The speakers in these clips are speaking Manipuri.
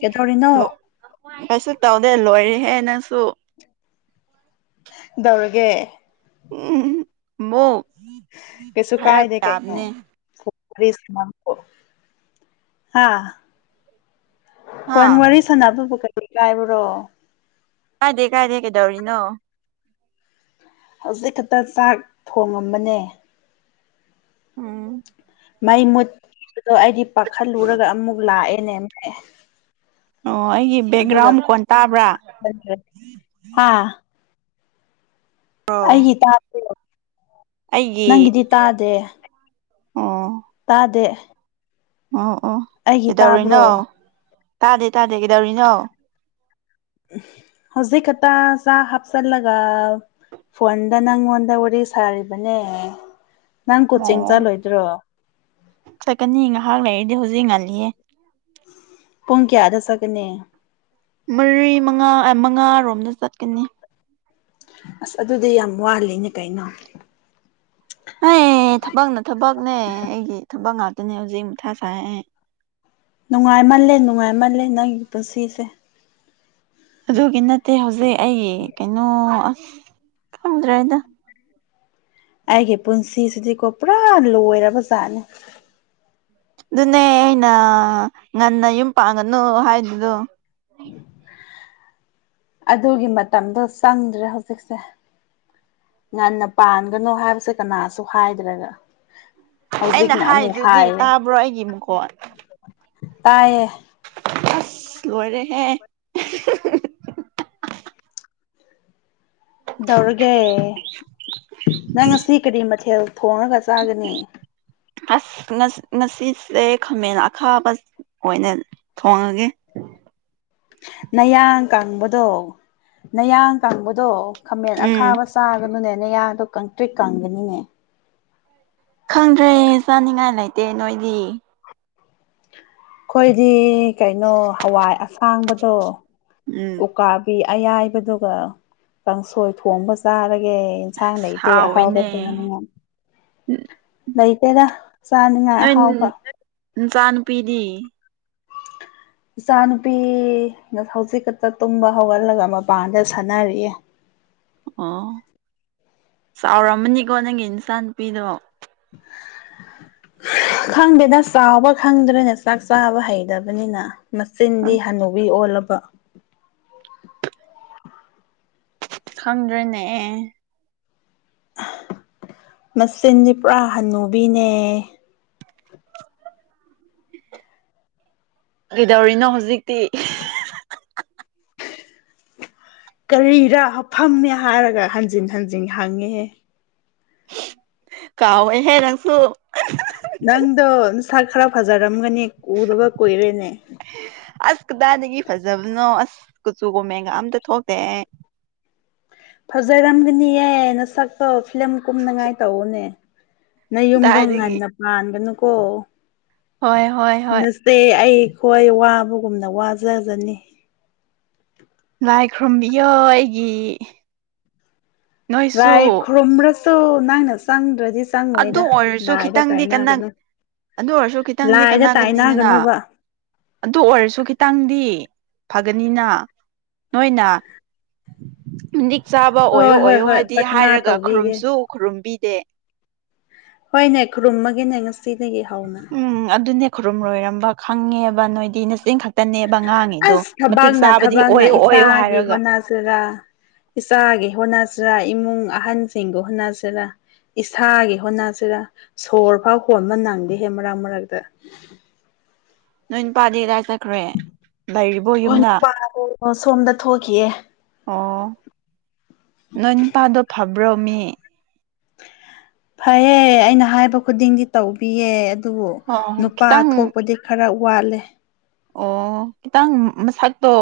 ꯀꯩꯗꯧꯔꯤꯅꯣ ꯀꯩꯁꯨ ꯇꯧꯗꯦ ꯂꯣꯏꯔꯦ꯫ ꯍꯦꯟꯅꯁꯨ ꯗꯧꯔꯒꯦ [unintelligible] ꯀꯩꯁꯨ ꯍꯥꯏꯔꯛ ꯀꯥꯏꯗꯦ ꯀꯩ ꯇꯥꯕꯅꯦ [unintelligible] ꯍꯥ ꯍꯥ ꯐꯣꯟ ꯋꯥꯔꯤ ꯁꯥꯟꯅꯕꯕꯨ ꯀꯔꯤ ꯀꯥꯏꯕ꯭ꯔꯣ? ꯀꯥꯏꯗꯦ- ꯀꯥꯏꯗꯦ ꯀꯩꯗꯧꯔꯤꯅꯣ? ꯍꯧꯖꯤꯛ ꯈꯛꯇ ꯆꯥꯛ ꯊꯣꯡꯉꯝꯕꯅꯦ꯫ ꯎꯝ ꯃꯩ ꯃꯨꯠꯄꯗꯣ ꯑꯩꯗꯤ ꯄꯥꯈꯠꯂꯨꯔꯒ ꯑꯃꯨꯛ ꯂꯥꯛꯑꯦꯅꯦꯅ ꯑꯣ ꯑꯩꯒꯤ ꯕꯦꯛꯒ꯭ꯔꯥꯎꯟ ꯃꯥꯈꯣꯟ ꯇꯥꯕ꯭ꯔꯥ? ꯍꯥ ꯑꯩꯒꯤ ꯇ ꯑꯩꯒꯤ ꯅꯪꯒꯤꯗꯤ ꯇꯥꯗꯦ ꯫ ꯇꯥꯗꯦ ꯑ ꯑꯩꯒꯤ ꯇꯥꯕ꯭ꯔꯣ? ꯇꯥꯗꯦ - ꯇꯥꯗꯦ ꯀꯩꯗꯧꯔꯤꯅꯣ? ꯍꯧꯖꯤꯛ ꯈꯠꯇ ꯆꯥꯛ ꯍꯥꯞꯆꯜꯂꯒ ꯐꯣꯟꯗ ꯅꯪꯉꯣꯟꯗ ꯋꯥꯔꯤ ꯁꯥꯔꯤꯕꯅꯦ ꯅꯪ ꯀꯣꯆꯤꯡ ꯑꯣ ꯆꯠꯂꯣꯏꯗ꯭ꯔꯣ ꯆꯠꯀꯅꯤ ꯉꯥꯏꯍꯥꯛ ꯂꯩꯔꯤꯗꯤ ꯍꯧꯖꯤꯛ ꯉꯜꯂꯤꯌꯦ ꯄꯨꯡ ꯀꯌꯥꯗ ꯆꯀꯅꯤ ꯃꯔꯤ ꯃꯉꯥ ꯃꯉꯥꯔꯣꯝꯗ ꯆꯠꯀꯅꯤ ꯑꯁ ꯑꯗꯨꯗꯤ ꯌꯥꯝ ꯋꯥꯂꯦꯅꯦ ꯀꯩꯅꯣ ꯍ ꯊꯕꯛꯅ ꯊꯕꯛꯅꯦ ꯑꯩꯒꯤ ꯊꯕꯛ ꯉꯥꯛꯇꯅꯦ ꯍꯧꯖꯤꯛ ꯑꯃꯨꯊꯥ ꯁꯥꯏꯦ ꯅꯨꯡꯉꯥꯏꯃꯜꯂꯦ ꯅꯨꯡꯉꯥꯏꯃꯜꯂꯦ ꯅꯪꯒꯤ ꯄꯨꯟꯁꯤꯁꯦ ꯑꯗꯨꯒꯤ ꯅꯠꯇꯦ ꯍꯧꯖꯤꯛ ꯑꯩ ꯀꯩꯅꯣ ꯑꯁ ꯐꯪꯗ꯭ꯔꯦꯗ ꯑꯩꯒꯤ ꯄꯨꯟꯁꯤꯁꯤꯗꯤꯀꯣ ꯄꯨꯔꯥ ꯂꯣꯏꯔꯕꯖꯥꯠꯅꯤ ꯑꯗꯨꯅꯦ ꯑꯩꯅ ꯉꯟꯅ ꯌꯨꯝ ꯄꯥꯡꯒꯅꯨ ꯍꯥꯏꯗꯨꯗꯣ ꯑꯗꯨꯒꯤ ꯃꯇꯝꯗꯣ ꯆꯪꯗ꯭ꯔꯦ ꯍꯧꯖꯤꯛꯁꯦ ꯉꯟꯅ ꯄꯥꯟꯒꯅꯣ ꯍꯥꯏꯕꯁꯦ ꯀꯅꯥꯁꯨ ꯍꯥꯏꯗ꯭ꯔꯦꯒ ꯑꯩꯅ ꯍꯧꯖꯤꯛꯅ ꯑꯃꯨꯛ ꯍꯥꯏꯗꯨꯗꯤ ꯍꯥꯏꯌꯦ ꯇꯥꯕ꯭ꯔꯣ ꯑꯩꯒꯤ ꯃꯈꯣꯟ ꯇꯥꯏꯌꯦ ꯑꯁ ꯂꯣꯏꯔꯦꯍꯦ ꯇꯧꯔꯒꯦ ꯅꯪ ꯉꯁꯤ ꯀꯔꯤ ꯃꯊꯦꯜ ꯊꯣꯡꯉꯒ ꯆꯥꯒꯅꯤ ꯑꯁ ꯉꯁꯤꯁꯦ ꯈꯥꯃꯦꯟ ꯑꯈꯥꯕ ꯑꯣꯏꯅ ꯊꯣꯡꯉꯒꯦ ꯅꯌꯥ ꯀꯥꯡꯕꯗꯣ ꯅꯌꯥꯡ ꯀꯥꯡꯕꯗꯣ ꯈꯥꯃꯦꯟ ꯎꯝ ꯑꯈꯥꯕ ꯆꯥꯒꯅꯨꯅꯦꯅꯦꯌꯥꯗꯣ ꯀꯪꯇ꯭ꯔꯤꯠ ꯀꯪꯒꯅꯤꯅꯦ ꯈꯪꯗ꯭ꯔꯦ ꯆꯥꯅꯤꯡꯉꯥꯏ ꯂꯩꯇꯦ ꯅꯣꯏꯗꯤ ꯑꯩꯈꯣꯏꯗꯤ ꯀꯩꯅꯣ ꯍꯋꯥꯏ ꯑꯁꯥꯡꯕꯗꯣ ꯎꯝ ꯎꯀꯥꯕꯤ ꯑꯌꯥꯏꯕꯗꯨꯒ ꯀꯥꯡꯁꯣꯏ ꯊꯣꯡꯕ ꯆꯥꯔꯒ ꯑꯦ ꯏꯟꯁꯥꯡ ꯂꯩꯇꯦ ꯍꯥꯎꯋꯦꯅꯦ ꯑꯍꯥꯎꯕꯁꯤꯡꯅꯅꯤꯉ ꯂꯩꯇꯦꯗ ꯆꯥꯅꯤꯉꯥꯏ ꯑꯍꯥꯎꯕ ꯆꯥꯟ ꯄꯅꯤ ꯏꯆꯥ ꯅꯨꯨꯄꯤꯅ ꯍꯧꯖꯤꯛ ꯈꯛꯇ ꯇꯨꯝꯕ ꯍꯧꯒꯜꯂꯒ ꯃꯄꯥꯟꯗ ꯁꯥꯟꯅꯔꯤꯌꯦ [unintelligible] ꯑꯣ ꯆꯥꯎꯔꯝꯃꯅꯤꯀꯣ ꯅꯪꯒꯤ ꯏꯟꯁꯥꯡ ꯅꯨꯄꯤꯗꯣ [inaudible] ꯈꯪꯗꯦꯗ ꯆꯥꯎꯕ ꯈꯪꯗ꯭ꯔꯦꯅꯦ ꯆꯥꯛ ꯆꯥꯕ ꯍꯩꯇꯕꯅꯤꯅ ꯃꯆꯤꯟꯗꯤ ꯑꯁ ꯍꯅꯨꯕꯤ ꯑꯣꯜꯂꯕ ꯈꯪꯗ꯭ꯔꯦꯅꯦ ꯑꯦ ꯃꯆꯤꯟꯁꯦ ꯄꯨꯔꯥ ꯍꯟꯅꯨꯕꯤꯅꯦ ꯀꯩꯗꯧꯔꯤꯅ ꯍꯧꯖꯤꯛ [unintelligible] ꯀꯔꯤꯔ ꯍꯥ ꯐꯝꯃꯦ ꯍꯥꯏꯔꯒ ꯍꯟꯖꯤꯟ ꯍꯟꯖꯤꯟ ꯍꯪꯉꯦ ꯀꯥꯎꯋꯦꯍꯦ ꯅꯪꯁꯨ ꯅꯪꯗꯣ ꯁꯥ ꯈꯔ ꯐꯖꯔꯝꯒꯅꯤ ꯎꯗꯒ ꯀꯨꯏꯔꯦꯅꯦ ꯑꯁ ꯀꯗꯥꯏꯗꯒꯤ ꯐꯖꯕꯅꯣ ꯑꯁ ꯀꯨꯆꯨ ꯀꯣ ꯃꯦꯟꯒ ꯑꯝꯇ ꯊꯣꯛꯇꯦꯍ ꯐꯖꯔꯝꯒꯅꯤꯌꯦꯅ ꯁꯛꯄꯣ ꯐꯤꯂꯝ ꯀꯨꯝꯅꯉꯥꯏ ꯇꯧꯎꯅꯦ ꯅꯪ ꯌꯨꯝꯗꯣꯡ ꯀꯗꯥꯏꯗꯒꯤ ꯉꯟꯅ ꯄꯥꯟꯒꯅꯨꯀꯣ ꯍꯣꯏ ꯍꯣꯏ ꯍꯣꯏ ꯅꯁꯦ ꯑꯩꯈꯣꯏ ꯋꯥ ꯑꯗꯨꯒꯒꯨꯝꯅ ꯋꯥꯖꯖꯅꯤ ꯂꯥꯏ ꯈꯨꯔꯨꯝꯕꯤꯌꯏ ꯑꯩꯒꯤ ꯅꯣꯏꯁꯨ ꯂꯥꯏ ꯈꯨꯔꯨꯝꯕ꯭ꯔꯁꯨ ꯅꯪꯅ ꯆꯪꯗ꯭ꯔꯗꯤ ꯑꯗꯨ ꯆꯪꯉꯣꯏꯗ ꯑꯣꯏꯔꯁꯨ ꯂꯥꯏꯗ ꯈꯤꯇꯪꯗꯤ ꯀꯟꯅ ꯇꯥꯏꯅꯒꯅꯨ ꯑꯗꯨ ꯑꯣꯏꯔꯁꯨ ꯈꯤꯇꯪꯗꯤ ꯂꯥꯏꯗ ꯀꯥꯟꯅꯒꯅꯤꯗꯅ ꯇꯥꯏꯅꯒꯅꯣꯕ ꯑꯗꯨ ꯑꯣꯏꯔꯁꯨ ꯈꯤꯇꯪꯗꯤ ꯐꯒꯅꯤꯅ ꯅꯣꯏꯅ ꯆꯥꯕ ꯑꯣꯏꯌꯣ ꯍꯣꯏ ꯍꯣꯏ ꯑꯣꯏꯌꯣ ꯍꯣꯏ ꯍꯥꯏꯗꯤ ꯄ꯭ꯔꯊꯅꯥ ꯍꯥꯏꯔꯒ ꯇꯧꯕꯤꯒꯦ ꯈꯨꯔꯨꯝꯁꯨ ꯈꯨꯔꯨꯝꯕꯤꯗꯦ ꯍꯣꯏꯅꯦ ꯈꯨꯔꯨꯝꯃꯒꯤꯅꯦ ꯉꯁꯤꯗꯒꯤ ꯍꯧꯅ ꯈꯨꯔꯨꯝ ꯂꯣꯏꯔꯝꯕ ꯈꯪꯉꯦꯕ ꯅꯣꯏꯗꯤ ꯅꯆꯤꯟ ꯈꯛ ꯇꯅꯦꯕ ꯉꯥꯡꯉꯤꯗꯣ ꯑꯁ ꯃꯇꯤꯛ ꯊꯕꯛꯅ ꯆꯥꯕꯗꯤ ꯊꯕꯛꯅ ꯑꯣꯏꯌꯣ ꯑꯣꯏꯌꯣ ꯏꯆꯥꯒꯤ ꯍꯥꯏꯔꯒ ꯍꯣꯠꯅꯖꯤꯔꯥ ꯏꯆꯥꯒꯤ ꯍꯣꯠꯅꯁꯤꯔ ꯏꯃꯨꯡ ꯑꯍꯟꯁꯤꯡꯒ ꯍꯣꯠꯅꯁꯤꯔꯥ ꯏꯁꯥꯒꯤ ꯍꯣꯠꯅꯁꯤꯔ ꯁꯣꯔ ꯐꯥꯎ ꯍꯣꯟꯕ ꯅꯪꯗꯦꯍꯦ ꯃꯔꯛ ꯃꯔꯛꯇ [unintelligible] ꯅꯣꯏ ꯅꯨꯄꯥꯗꯤ ꯀꯗꯥꯏ ꯆꯠꯈ꯭ꯔꯦ ꯂꯩꯔꯤꯕꯣ ꯍꯣꯏ ꯌꯨꯝꯗ ꯅꯨꯄꯥ ꯁꯣꯝꯗ ꯊꯣꯛꯈꯤꯑꯦ ꯅꯣꯏꯟ ꯄꯗꯣ ꯐꯥꯕ꯭ꯔꯣꯃꯤ ꯐꯩꯌꯦ ꯑꯩꯅ ꯍꯥꯏꯕ ꯈꯨꯗꯤꯡꯒꯤ ꯇꯧꯕꯤꯌꯦ ꯑꯗꯨꯕꯨ ꯑꯣ ꯅꯨꯄꯥ ꯈꯤꯇꯪ ꯊꯣꯛꯄꯗꯤ ꯈꯔ ꯋꯥꯠꯂꯦ ꯑꯣ ꯈꯤꯇꯪ ꯃꯁꯛꯇꯣ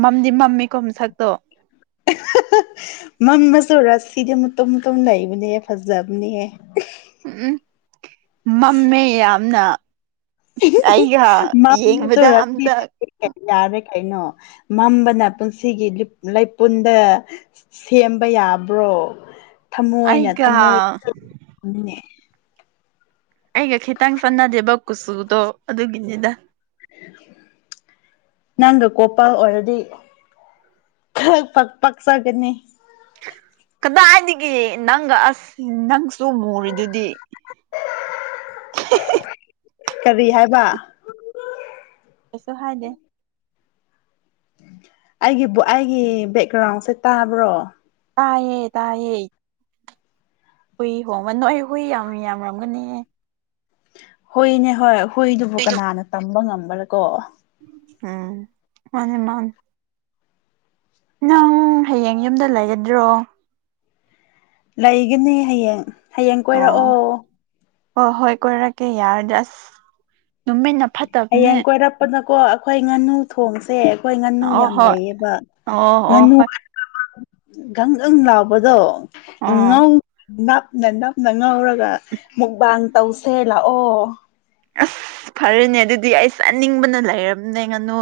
ꯃꯝꯗꯤ ꯃꯝꯃꯦꯀꯣ ꯃꯁꯛꯇꯣ [inaudible] ꯃꯝꯁꯨ ꯔꯥꯁꯤꯗꯤ ꯃꯇꯣ ꯃꯇꯨꯝ ꯂꯩꯕꯅꯦꯍ ꯐꯖꯕꯅꯦꯍ ꯎꯝ ꯃꯝꯃꯦ ꯌꯥꯝꯅ ꯑꯩ ꯌꯦꯡꯕꯗꯥ ꯃꯝꯕꯗꯨꯔꯛꯇꯤ ꯑꯇ ꯌꯥꯔꯦ ꯀꯩꯅꯣ ꯃꯝꯕꯅ ꯄꯨꯟꯁꯤꯒꯤ ꯂꯩꯄꯨꯟꯗ ꯁꯦꯝꯕ ꯌꯥ ꯌꯥꯕ꯭ꯔꯣ ꯊꯃꯣꯏꯅ ꯑꯩꯒ ꯊꯃꯣꯏꯅꯦ ꯑꯩꯒ ꯈꯤꯇꯪ ꯆꯠꯅꯗꯦꯕ ꯀꯨꯆꯨꯗꯣ ꯑꯗꯨꯒꯤꯅꯤꯗ ꯅꯒ ꯀꯣꯄꯥ ꯑꯣꯏꯔꯗꯤ ꯄ ꯄꯛꯆꯒꯅꯤ ꯀꯗꯥꯏꯗꯒꯤ ꯅꯪꯒ ꯑꯁ ꯅꯪ ꯆꯨ ꯃꯨꯔꯤꯗꯨꯗꯤ ꯀꯔꯤ ꯍꯥꯏꯕ ꯀꯁꯨ ꯍꯥꯏꯗꯦ ꯑꯩꯒꯤ ꯑꯩꯒꯤ ꯕꯦꯛꯒ꯭ꯔꯥꯎꯟꯁꯦ ꯇꯥꯕ꯭ꯔꯣ ꯇꯥꯌꯦ ꯇꯥꯏꯌꯦ ꯍꯨꯏ ꯍꯣꯡꯃ ꯅꯣꯏ ꯍꯨꯏ ꯌꯥꯝ ꯌꯥꯝꯔꯝꯒꯅꯤꯌꯦ ꯍꯨꯏꯅꯦ ꯍꯣꯏ ꯍꯨꯏꯗꯨꯕꯨ ꯍꯨꯏꯗꯣ ꯀꯅꯥꯅ ꯇꯝꯕ ꯉꯝꯕ꯭ꯔ ꯀꯣ ꯎꯝ ꯃꯥꯅꯤ ꯃꯥꯥꯟ ꯅꯪ ꯍꯌꯦꯡ ꯌꯨꯝꯗ ꯂꯩꯒꯗ꯭ꯔꯣ ꯂꯩꯒꯅꯤ ꯍꯌꯦꯡ ꯍꯌꯦꯡ ꯀꯣꯏꯔꯛꯑꯣ ꯑꯣ ꯍꯣꯏ ꯀꯔꯀꯦ ꯌꯥꯔꯗꯁ ꯍꯌꯦꯡ ꯀꯣꯏꯔꯛꯄꯗꯀꯣ ꯑꯩꯈꯣꯏ ꯉꯥꯅꯨ ꯊꯣꯡꯁꯦ ꯍꯣꯏ ꯉꯥꯅꯨ ꯑꯣ ꯌꯥꯝ ꯍꯣꯏ ꯂꯩꯌꯦꯕ ꯑꯣ ꯑꯣ ꯉꯥꯅꯨ ꯍꯣꯏ ꯒꯪꯒꯪ ꯂꯥꯎꯕꯗꯣ ꯑꯣ ꯉꯧ ꯅꯞꯅ ꯅꯞꯅ ꯉꯧꯔꯒ ꯃꯨꯛꯕꯥꯟ ꯇꯧꯁꯦ ꯂꯥꯛꯑꯣ ꯑꯁ ꯐꯔꯦꯅꯦ ꯑꯗꯨꯗꯤ ꯑꯩ ꯆꯥꯅꯤꯡꯕꯅ ꯂꯩꯔꯝꯅꯦ ꯉꯥꯅꯨ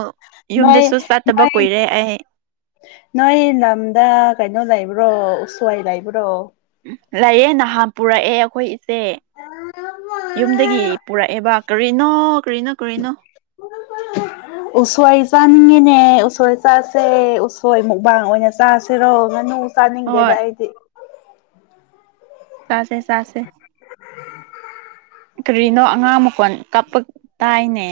ꯅꯣꯏ ꯌꯨꯝꯗꯁꯨ ꯆꯠꯇꯕ ꯅꯣꯏ ꯀꯨꯏꯔꯦ ꯑꯩ ꯅꯣꯏ ꯅꯝꯗ ꯀꯏꯅꯣ ꯂꯏꯕ꯭ꯔꯣ ꯎꯁꯣꯏ ꯂꯥꯏꯕ꯭ꯔꯣ ꯂꯩꯌꯦ ꯅꯍꯥꯟ ꯄꯨꯔꯛꯑꯦ ꯑꯩꯈꯣꯏ ꯏꯆꯦ ꯌꯨꯝꯗꯒꯤ ꯄꯨꯔꯛꯑꯦꯕ ꯀꯔꯤꯅꯣ ꯀꯔꯤꯅꯣ ꯀꯔꯤꯅꯣ ꯀꯅꯥ ꯀ [inaudible] ꯎꯁꯣꯏ ꯆꯥꯅꯤꯡꯉꯤꯅꯦ ꯎꯁꯣꯏ ꯆꯥꯁꯦ ꯎꯁꯣꯏ ꯃꯨꯛꯕꯥꯡ ꯑꯣꯏꯅ ꯆꯥꯁꯦꯔꯣ ꯉꯥꯅꯨ ꯁꯅꯤꯡꯗꯦꯗ ꯍꯣꯏ ꯑꯩꯗꯤ ꯆꯥꯁꯦ ꯆꯥꯁꯦ ꯎ [inaudible] ꯀꯔꯤꯅꯣ ꯑꯉꯥꯡ ꯃꯈꯣꯟ ꯀꯞꯄ ꯇꯥꯏꯅꯦ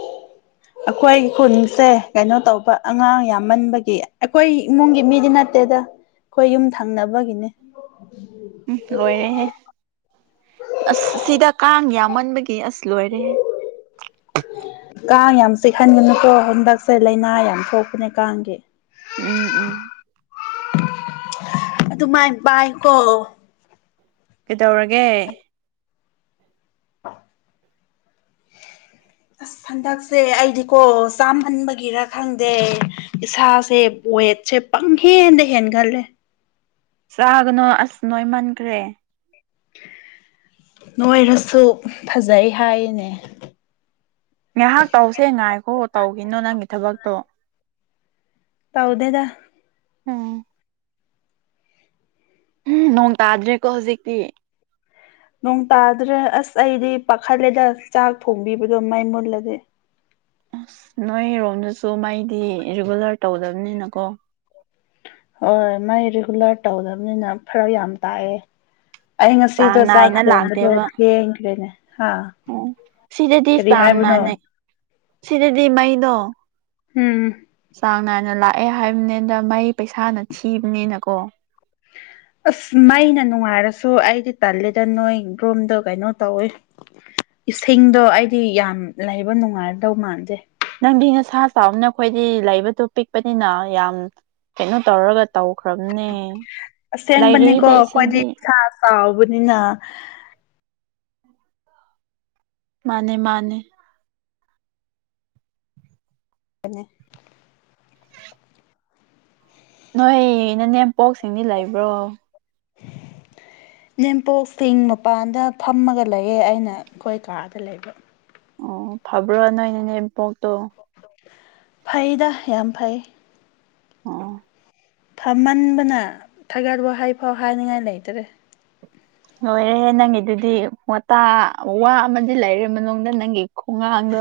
[inaudible] ꯑꯩꯈꯣꯏ ꯈꯨꯟꯁꯦ ꯀꯩꯅꯣ ꯇꯧꯕ ꯑꯉꯥꯡ ꯌꯥꯝꯃꯟꯕꯒꯤ ꯑꯩꯈꯣꯏ ꯏꯃꯨꯡꯒꯤ ꯃꯤꯗꯤ ꯅꯠꯇꯦꯗ ꯑꯩꯈꯣꯏ ꯌꯨꯝ ꯊꯪꯅꯕꯒꯤꯅꯦ ꯎꯝ ꯂꯣꯏꯔꯦꯍꯦ ꯑꯁ ꯁꯤꯗ ꯀꯥꯡ ꯌꯥꯝ ꯃꯟꯕꯒꯤ ꯑꯁ ꯂꯣꯏꯔꯦꯍꯦ ꯀꯥꯡ ꯌꯥꯝ ꯆꯤꯛꯍꯟꯒꯅꯨꯀꯣ ꯍꯟꯗꯛꯁꯦ ꯂꯥꯏꯅꯥ ꯌꯥꯝ ꯊꯣꯛꯄꯅꯦ ꯀꯥꯡꯒꯤ ꯎꯝ ꯎꯝ ꯑꯗꯨꯨꯃꯥꯏ ꯄꯥꯏ ꯀꯣ ꯀꯩꯗꯧꯔꯒꯦ ꯑ ꯑꯁ ꯍꯟꯗꯛꯁꯦ ꯑꯩꯗꯤꯀꯣ ꯆꯥꯃꯥꯟꯕꯒꯤꯔ ꯈꯪꯗꯦ ꯏꯁꯥꯁꯦ ꯋꯦꯠꯁꯦ ꯄꯪꯍꯦꯟꯗ ꯍꯦꯟꯒꯜꯂꯦ ꯆꯥꯒꯅꯨ ꯑꯁ ꯅꯣꯏ ꯃꯟꯈ꯭ꯔꯦ ꯅꯣꯏꯔꯁꯨ ꯐꯖꯩ ꯍꯥꯏꯅꯦ ꯉꯥꯏꯍꯥꯛ ꯇꯧꯁꯦ ꯉꯥꯏꯈꯣ ꯇꯧꯈꯤꯅꯣ ꯅꯪꯒꯤ ꯊꯕꯛꯇꯣ ꯇꯥꯎꯗꯦꯗ ꯎꯝ ꯅꯣꯡ ꯇꯥꯗ꯭ꯔꯦꯀꯣ ꯍꯧꯖꯤꯛꯇꯤ ꯅꯣꯡ ꯇꯥꯗ꯭ꯔꯦ ꯑꯁ ꯑꯩꯗꯤ ꯄꯥꯈꯠꯂꯦꯗ ꯆꯥꯛ ꯊꯣꯡꯕꯤꯕꯗꯣ ꯃꯩ ꯃꯨꯠꯂꯗꯤ ꯑꯁ ꯅꯣꯏꯔꯣꯝꯗꯁꯨ ꯃꯩꯗꯤ ꯔꯤꯒꯨꯂꯔ ꯇꯧꯗꯕꯅꯤꯅꯀꯣ ꯍꯣꯏ ꯃꯩ ꯔꯤꯒꯨꯂꯔ ꯇꯧꯗꯕꯅꯤꯅ ꯐꯔꯛ ꯌꯥꯝ ꯇꯥꯏꯌꯦ ꯑꯩ ꯉꯁꯤꯗꯣ ꯆꯥꯡ ꯆꯥꯛ ꯅꯥꯏꯅ ꯊꯣꯡꯕꯗꯣ ꯂꯥꯛꯇꯦꯕ ꯊꯦꯡꯈ꯭ꯔꯦꯅꯦ ꯍꯥ ꯑꯣ ꯁꯤꯗꯗꯤ ꯀꯔꯤ ꯆꯥꯡ ꯍꯥꯏꯕꯅꯣ ꯅꯥꯥꯟꯅꯩ ꯁꯤꯗꯗꯤ ꯃꯩꯗꯣ ꯎꯝ ꯆꯥꯡ ꯅꯥꯏꯅ ꯂꯥꯛꯑꯦ ꯍꯥꯏꯕꯅꯤꯗ ꯃꯩ ꯄꯩꯁꯥꯅ ꯊꯤꯕꯅꯤꯅꯀꯣ [unintelligible] ꯑꯁ ꯃꯩꯅ ꯅꯨꯡꯉꯥꯏꯔꯁꯨ ꯑꯩꯗꯤ ꯇꯜꯂꯦꯗ ꯅꯣꯏ ꯒ꯭ꯔꯣꯝꯗꯣ ꯀꯩꯅꯣ ꯇꯧꯋꯤ ꯏꯁꯤꯡꯗꯣ ꯑꯩꯗꯤ ꯌꯥꯝ ꯂꯩꯕ ꯅꯨꯡꯉꯥꯏꯗꯧ ꯃꯥꯟꯗꯦ ꯅꯪꯗꯤ ꯅꯁꯥ ꯆꯥꯎꯕꯅ ꯑꯩꯈꯣꯏꯗꯤ ꯂꯩꯕꯗꯨ ꯄꯤꯛꯄꯅꯤꯅ ꯌꯥꯝ ꯀꯩꯅꯣ ꯇꯧꯔꯒ ꯇꯧꯈ꯭ꯔꯕꯅꯦ ꯑꯁꯦꯡꯕꯅꯤꯀꯣ ꯂꯩꯔꯤꯗ ꯈ꯭ꯋꯥꯏꯗꯤ ꯏꯁꯤꯡꯗꯤ ꯏꯁꯥ ꯆꯥꯎꯕꯅꯤꯅ ꯃꯥꯅꯦ ꯃꯥꯅꯦ ꯅꯦ ꯅꯣꯏ ꯅꯅꯦꯝꯄꯣꯛꯁꯤꯡꯗꯤ ꯂꯩꯕ꯭ꯔꯣ [inaudible] ꯏꯅꯦꯝꯄꯣꯛ ꯁꯤꯡ ꯃꯄꯥꯟꯗ ꯐꯝꯃꯒ ꯂꯩꯌꯦ ꯑꯩꯅ ꯑꯩꯈꯣꯏ ꯀꯥꯗ ꯂꯩꯕ ꯑꯣ ꯐꯥꯕ꯭ꯔ ꯅꯣꯏ ꯅꯅꯦꯝꯄꯣꯛꯇꯣ ꯐꯩꯗ ꯌꯥꯝ ꯐꯩ ꯑꯣ ꯐꯝꯃꯟꯕꯅ ꯊꯥꯒꯠ ꯋꯥꯍꯩꯐꯥꯎ ꯍꯥꯏꯅꯤꯡꯉꯥꯏ ꯂꯩꯇꯔꯦ ꯂꯣꯏꯔꯦꯍꯦ ꯅꯪꯒꯤꯗꯨꯗꯤ ꯋꯥꯇꯥ ꯋꯥ ꯑꯃꯗꯤ ꯂꯩꯔꯦ ꯃꯅꯨꯡꯗ ꯅꯪꯒꯤ ꯈꯣꯡꯉꯥꯡ ꯗꯨ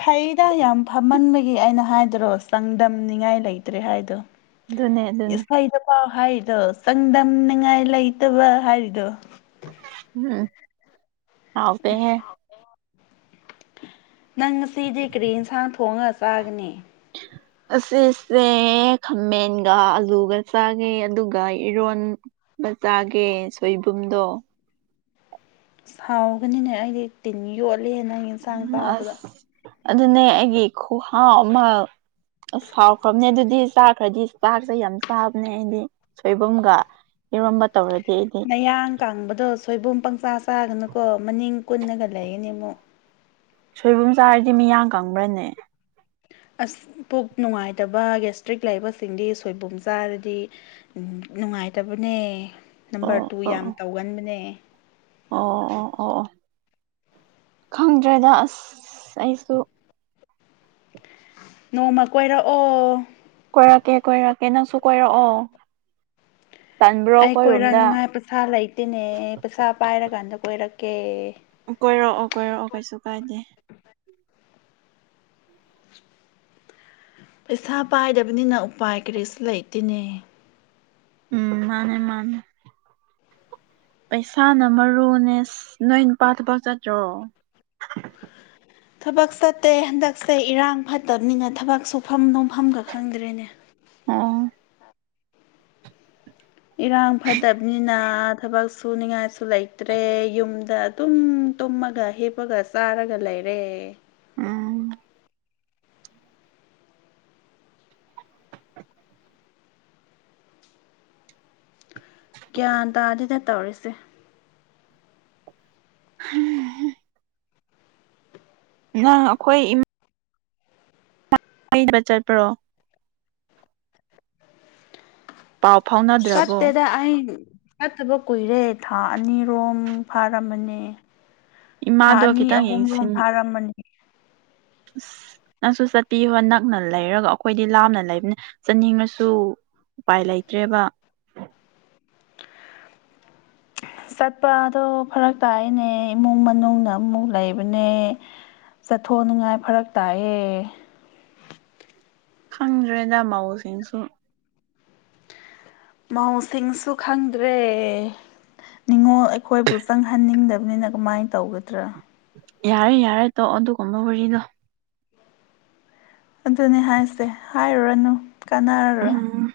ꯐꯩꯗ ꯌꯥꯝ ꯐꯝꯍꯟꯕꯒꯤ ꯑꯩꯅ ꯍꯥꯏꯗꯔꯣ ꯆꯥꯡꯗꯝꯅꯤꯉꯥꯏ ꯂꯩꯇ꯭ꯔꯦ ꯍꯥꯏꯗꯣ ꯗꯨꯅꯦ ꯗꯨꯅꯦ ꯏꯁꯩꯗ ꯐꯥꯎ ꯍꯥꯏꯔꯤꯗꯣ ꯆꯥꯡꯗꯝꯅꯤꯉꯥꯏ ꯂꯩꯇꯕ ꯍꯥꯏꯔꯤꯗꯣ ꯎꯝ ꯍꯥꯎꯇꯦ ꯍꯦ ꯅꯪ ꯉꯁꯤꯗꯤ ꯀꯔꯤ ꯌꯦꯟꯁꯥꯡ ꯊꯣꯡꯉꯒ ꯆꯥꯒꯅꯤ ꯑꯁꯤꯁꯦ ꯈꯥꯃꯦꯟꯒ ꯑꯂꯨꯒ ꯆꯥꯒꯦ ꯑꯗꯨꯒ ꯏꯔꯣꯟ ꯕꯆꯥꯒꯤ ꯁꯣꯏꯕꯨꯝꯗꯣ ꯁꯥꯎꯒꯅꯤꯅꯦ ꯑꯩꯗꯤ ꯇꯤꯟ ꯌꯣꯠꯂꯦ ꯅꯪ ꯌꯦꯟꯁꯥꯡ ꯇꯥꯕꯗ ꯑꯁ ꯑꯗꯨꯅꯦ ꯑꯩꯒꯤ ꯈꯨꯍꯥꯎ ꯑꯃ ꯑꯁ ꯁꯥꯎꯈ꯭ꯔꯕꯅꯦ ꯑꯗꯨꯗꯤ ꯆꯥꯈ꯭ꯔꯗꯤ ꯆꯥꯛꯁꯦ ꯌꯥꯝ ꯆꯥꯕꯅꯦ ꯍꯥꯏꯗꯤ ꯁꯣꯏꯕꯨꯝꯒ ꯏꯔꯣꯝꯕ ꯇꯧꯔꯗꯤ ꯑꯩꯗꯤ ꯃꯌꯥꯡ ꯀꯥꯡꯕꯗꯣ ꯁꯣꯏꯕꯨꯝ ꯄꯪꯆꯥ ꯆꯥꯒꯅꯨꯀꯣ ꯃꯅꯤꯡ ꯀꯨꯟꯅꯒ ꯂꯩꯒꯅꯤ ꯑꯃꯨꯛ ꯁꯣꯏꯕꯨꯝ ꯆꯥꯔꯗꯤ ꯃꯤꯌꯥ ꯀꯪꯕ꯭ꯔꯅꯦ ꯑꯁ ꯄꯨꯛ ꯅꯨꯡꯉꯥꯏꯇꯕ ꯒꯦꯁꯇ꯭ꯔꯤꯛ ꯂꯩꯕꯁꯤꯡꯗꯤ ꯁꯣꯏꯕꯨꯝ ꯆꯥꯔꯗꯤ ꯅꯨꯡꯉꯥꯏꯇꯕꯅꯦ ꯅꯝꯕꯔ ꯑꯣ ꯇꯨ ꯌꯥꯝ ꯑꯣ ꯇꯧꯒꯟꯕꯅꯦ ꯑꯣ ꯑꯣ ꯑꯣ ꯑꯣ ꯈꯪꯗ꯭ꯔꯦꯗ ꯑꯁ ꯑꯩꯁꯨ ꯅꯣꯡꯃ ꯀꯣꯏꯔꯛꯑꯣ ꯀꯣꯏꯔꯛꯀꯦ ꯀꯣꯏꯔꯛꯀꯦ ꯅꯪꯁꯨ ꯀꯣꯏꯔꯛꯑꯣ ꯇꯟꯕ꯭ꯔꯣ ꯑꯩ ꯑꯩꯈꯣꯏꯔꯣꯝꯗ ꯀꯣꯏꯔꯛꯅꯤꯉꯥꯏ ꯄꯩꯁꯥ ꯂꯩꯇꯦꯅꯦ ꯄꯩꯁꯥ ꯄꯥꯏꯔꯀꯥꯟꯗ ꯀꯣꯏꯔꯛꯀꯦ ꯀꯣꯏꯔꯛꯑꯣ ꯀꯣꯏꯔꯛꯑꯣ ꯀꯩꯁꯨ ꯀꯥꯏꯗꯦ [inaudible] ꯏꯁꯥ ꯄꯥꯏꯗꯕꯅꯤꯅ ꯎꯄꯥꯏ ꯀꯔꯤꯁꯨ ꯂꯩꯇꯦꯅꯦ ꯎꯝ ꯃꯥꯅꯦ ꯃꯥꯅꯦ ꯄꯩꯁꯥꯅ ꯃꯔꯨꯅꯦꯁ ꯅꯣꯏ ꯅꯨꯄꯥꯗꯨꯐꯥꯎ ꯆꯠꯇ꯭ꯔꯣ ꯊꯕꯛ ꯆꯠꯇꯦ ꯍꯟꯗꯛꯁꯦ ꯏꯔꯥꯡ ꯐꯠꯇꯕꯅꯤꯅ ꯊꯕꯛ ꯁꯨꯐꯝ ꯅꯣꯝꯐꯝꯒ ꯈꯪꯗ꯭ꯔꯦꯅꯦ ꯑꯥ ꯏꯔꯥꯡ ꯐꯠꯇꯕꯅꯤꯅ ꯊꯕꯛ ꯁꯨ ꯅꯤꯡꯉꯥꯏꯁꯨ ꯂꯩꯇ꯭ꯔꯦ ꯌꯨꯝꯗ ꯑꯗꯨꯝ ꯇꯨꯝꯃꯒ ꯍꯦꯞꯄꯒ ꯆꯥꯔꯒ ꯂꯩ ꯔꯦ ꯎꯝ ꯒ꯭ꯌꯥꯟ ꯇꯥꯗꯤꯗ ꯇꯧꯔꯤꯁꯦ ꯎꯝ ꯉ ꯑꯩꯈꯣꯏ ꯏꯃꯥ ꯃꯤꯕ ꯆꯠ ꯄ꯭ꯔꯣ ꯄꯥꯎ ꯐꯥꯎꯅꯗ꯭ꯔꯕꯣ ꯆꯠꯇꯦꯗ ꯑ ꯐꯠꯇꯕ ꯀꯨꯏꯔꯦ ꯊꯥ ꯑꯅꯤꯔꯣꯝ ꯐꯥꯔꯝꯃꯅꯤ ꯊꯥ ꯏꯃꯥꯗꯣ ꯑꯅꯤ ꯈꯤꯇꯪ ꯑꯍꯨꯝꯂꯣꯝ ꯌꯦꯡꯁꯤꯟ ꯐꯥꯔꯝꯃꯅꯤ ꯑꯁ ꯅꯪꯁꯨ ꯆꯠꯄꯤꯌꯣ ꯅꯛꯅ ꯂꯩꯔꯒ ꯑꯩꯈꯣꯏꯗꯤ ꯂꯥꯞꯅ ꯂꯩꯕꯅꯤ ꯆꯠꯅꯤꯡꯉꯁꯨ ꯎꯄꯥꯏ ꯂꯩꯇ꯭ꯔꯦꯕ [unintelligible] [inaudible] ꯆꯠꯄꯗꯣ ꯐꯔꯛ ꯇꯥꯏꯅꯦ ꯏꯃꯨꯡ ꯃꯅꯨꯡꯅ ꯑꯃꯨꯛ ꯂꯩꯕꯅꯦ ꯆꯠꯊꯣꯛꯅꯤꯉꯥꯏ ꯐꯔꯛ ꯇꯥꯛꯑꯦ ꯈꯪꯗ꯭ꯔꯦꯗ ꯃꯥꯎꯁꯤꯡꯁꯨ ꯃꯍꯧꯁꯤꯡꯁꯨ ꯈꯪꯗ꯭ꯔꯦ ꯅꯤꯡꯅꯤꯉꯣꯜ ꯑꯩꯈꯣꯏꯕꯨ ꯆꯪꯍꯟꯅꯤꯡꯗꯕꯅꯤꯅ ꯑꯃꯥꯏꯅ ꯇꯧꯒꯗ꯭ꯔꯥ ꯌꯥꯔꯦ ꯌꯥꯔꯦ ꯇꯣ ꯑꯗꯨꯒ ꯀꯕ ꯋꯥꯔꯤꯔꯤꯗꯣ ꯑꯗꯨꯅꯦ ꯍꯥꯏꯁꯦ ꯍꯥꯏꯔꯨꯔꯅꯨ ꯀꯥꯟꯅꯔꯔꯣꯏ ꯎꯝ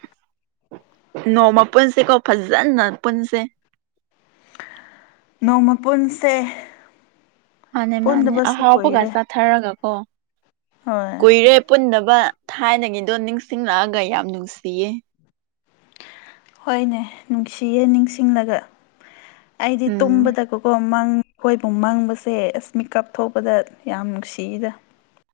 ꯅꯣꯡꯃ ꯄꯨꯟꯁꯤꯦꯀꯣ ꯐꯖꯅ ꯄꯨꯟꯁꯦ ꯅꯣꯡꯃ ꯄꯨꯨꯟꯁꯦ ꯃꯥꯅꯦ ꯃꯥꯅꯦ ꯑꯍꯥꯎꯕꯒ ꯆꯥꯊꯔꯒ ꯀꯣ ꯍꯣꯏ ꯀꯨꯏꯔꯦ ꯄꯨꯟꯗꯕ ꯊꯥꯏꯅꯒꯤꯗꯣ ꯅꯤꯡꯁꯤꯡꯂꯛꯑꯒ ꯌꯥꯝ ꯅꯨꯡꯁꯤꯌꯦ ꯍꯣꯏꯅꯦ ꯅꯨꯡꯁꯤꯌꯦ ꯅꯤꯡꯁꯤꯡꯂꯒ ꯑꯩꯗꯤ ꯎꯝ ꯇꯨꯝꯕꯗꯀꯣꯀꯣ ꯑꯪ ꯃꯪꯕꯁꯦ ꯑꯁ ꯃꯤꯀ ꯀꯞ ꯊꯣꯛꯄꯗ ꯌꯥꯝ ꯅꯨꯡꯁꯤꯗ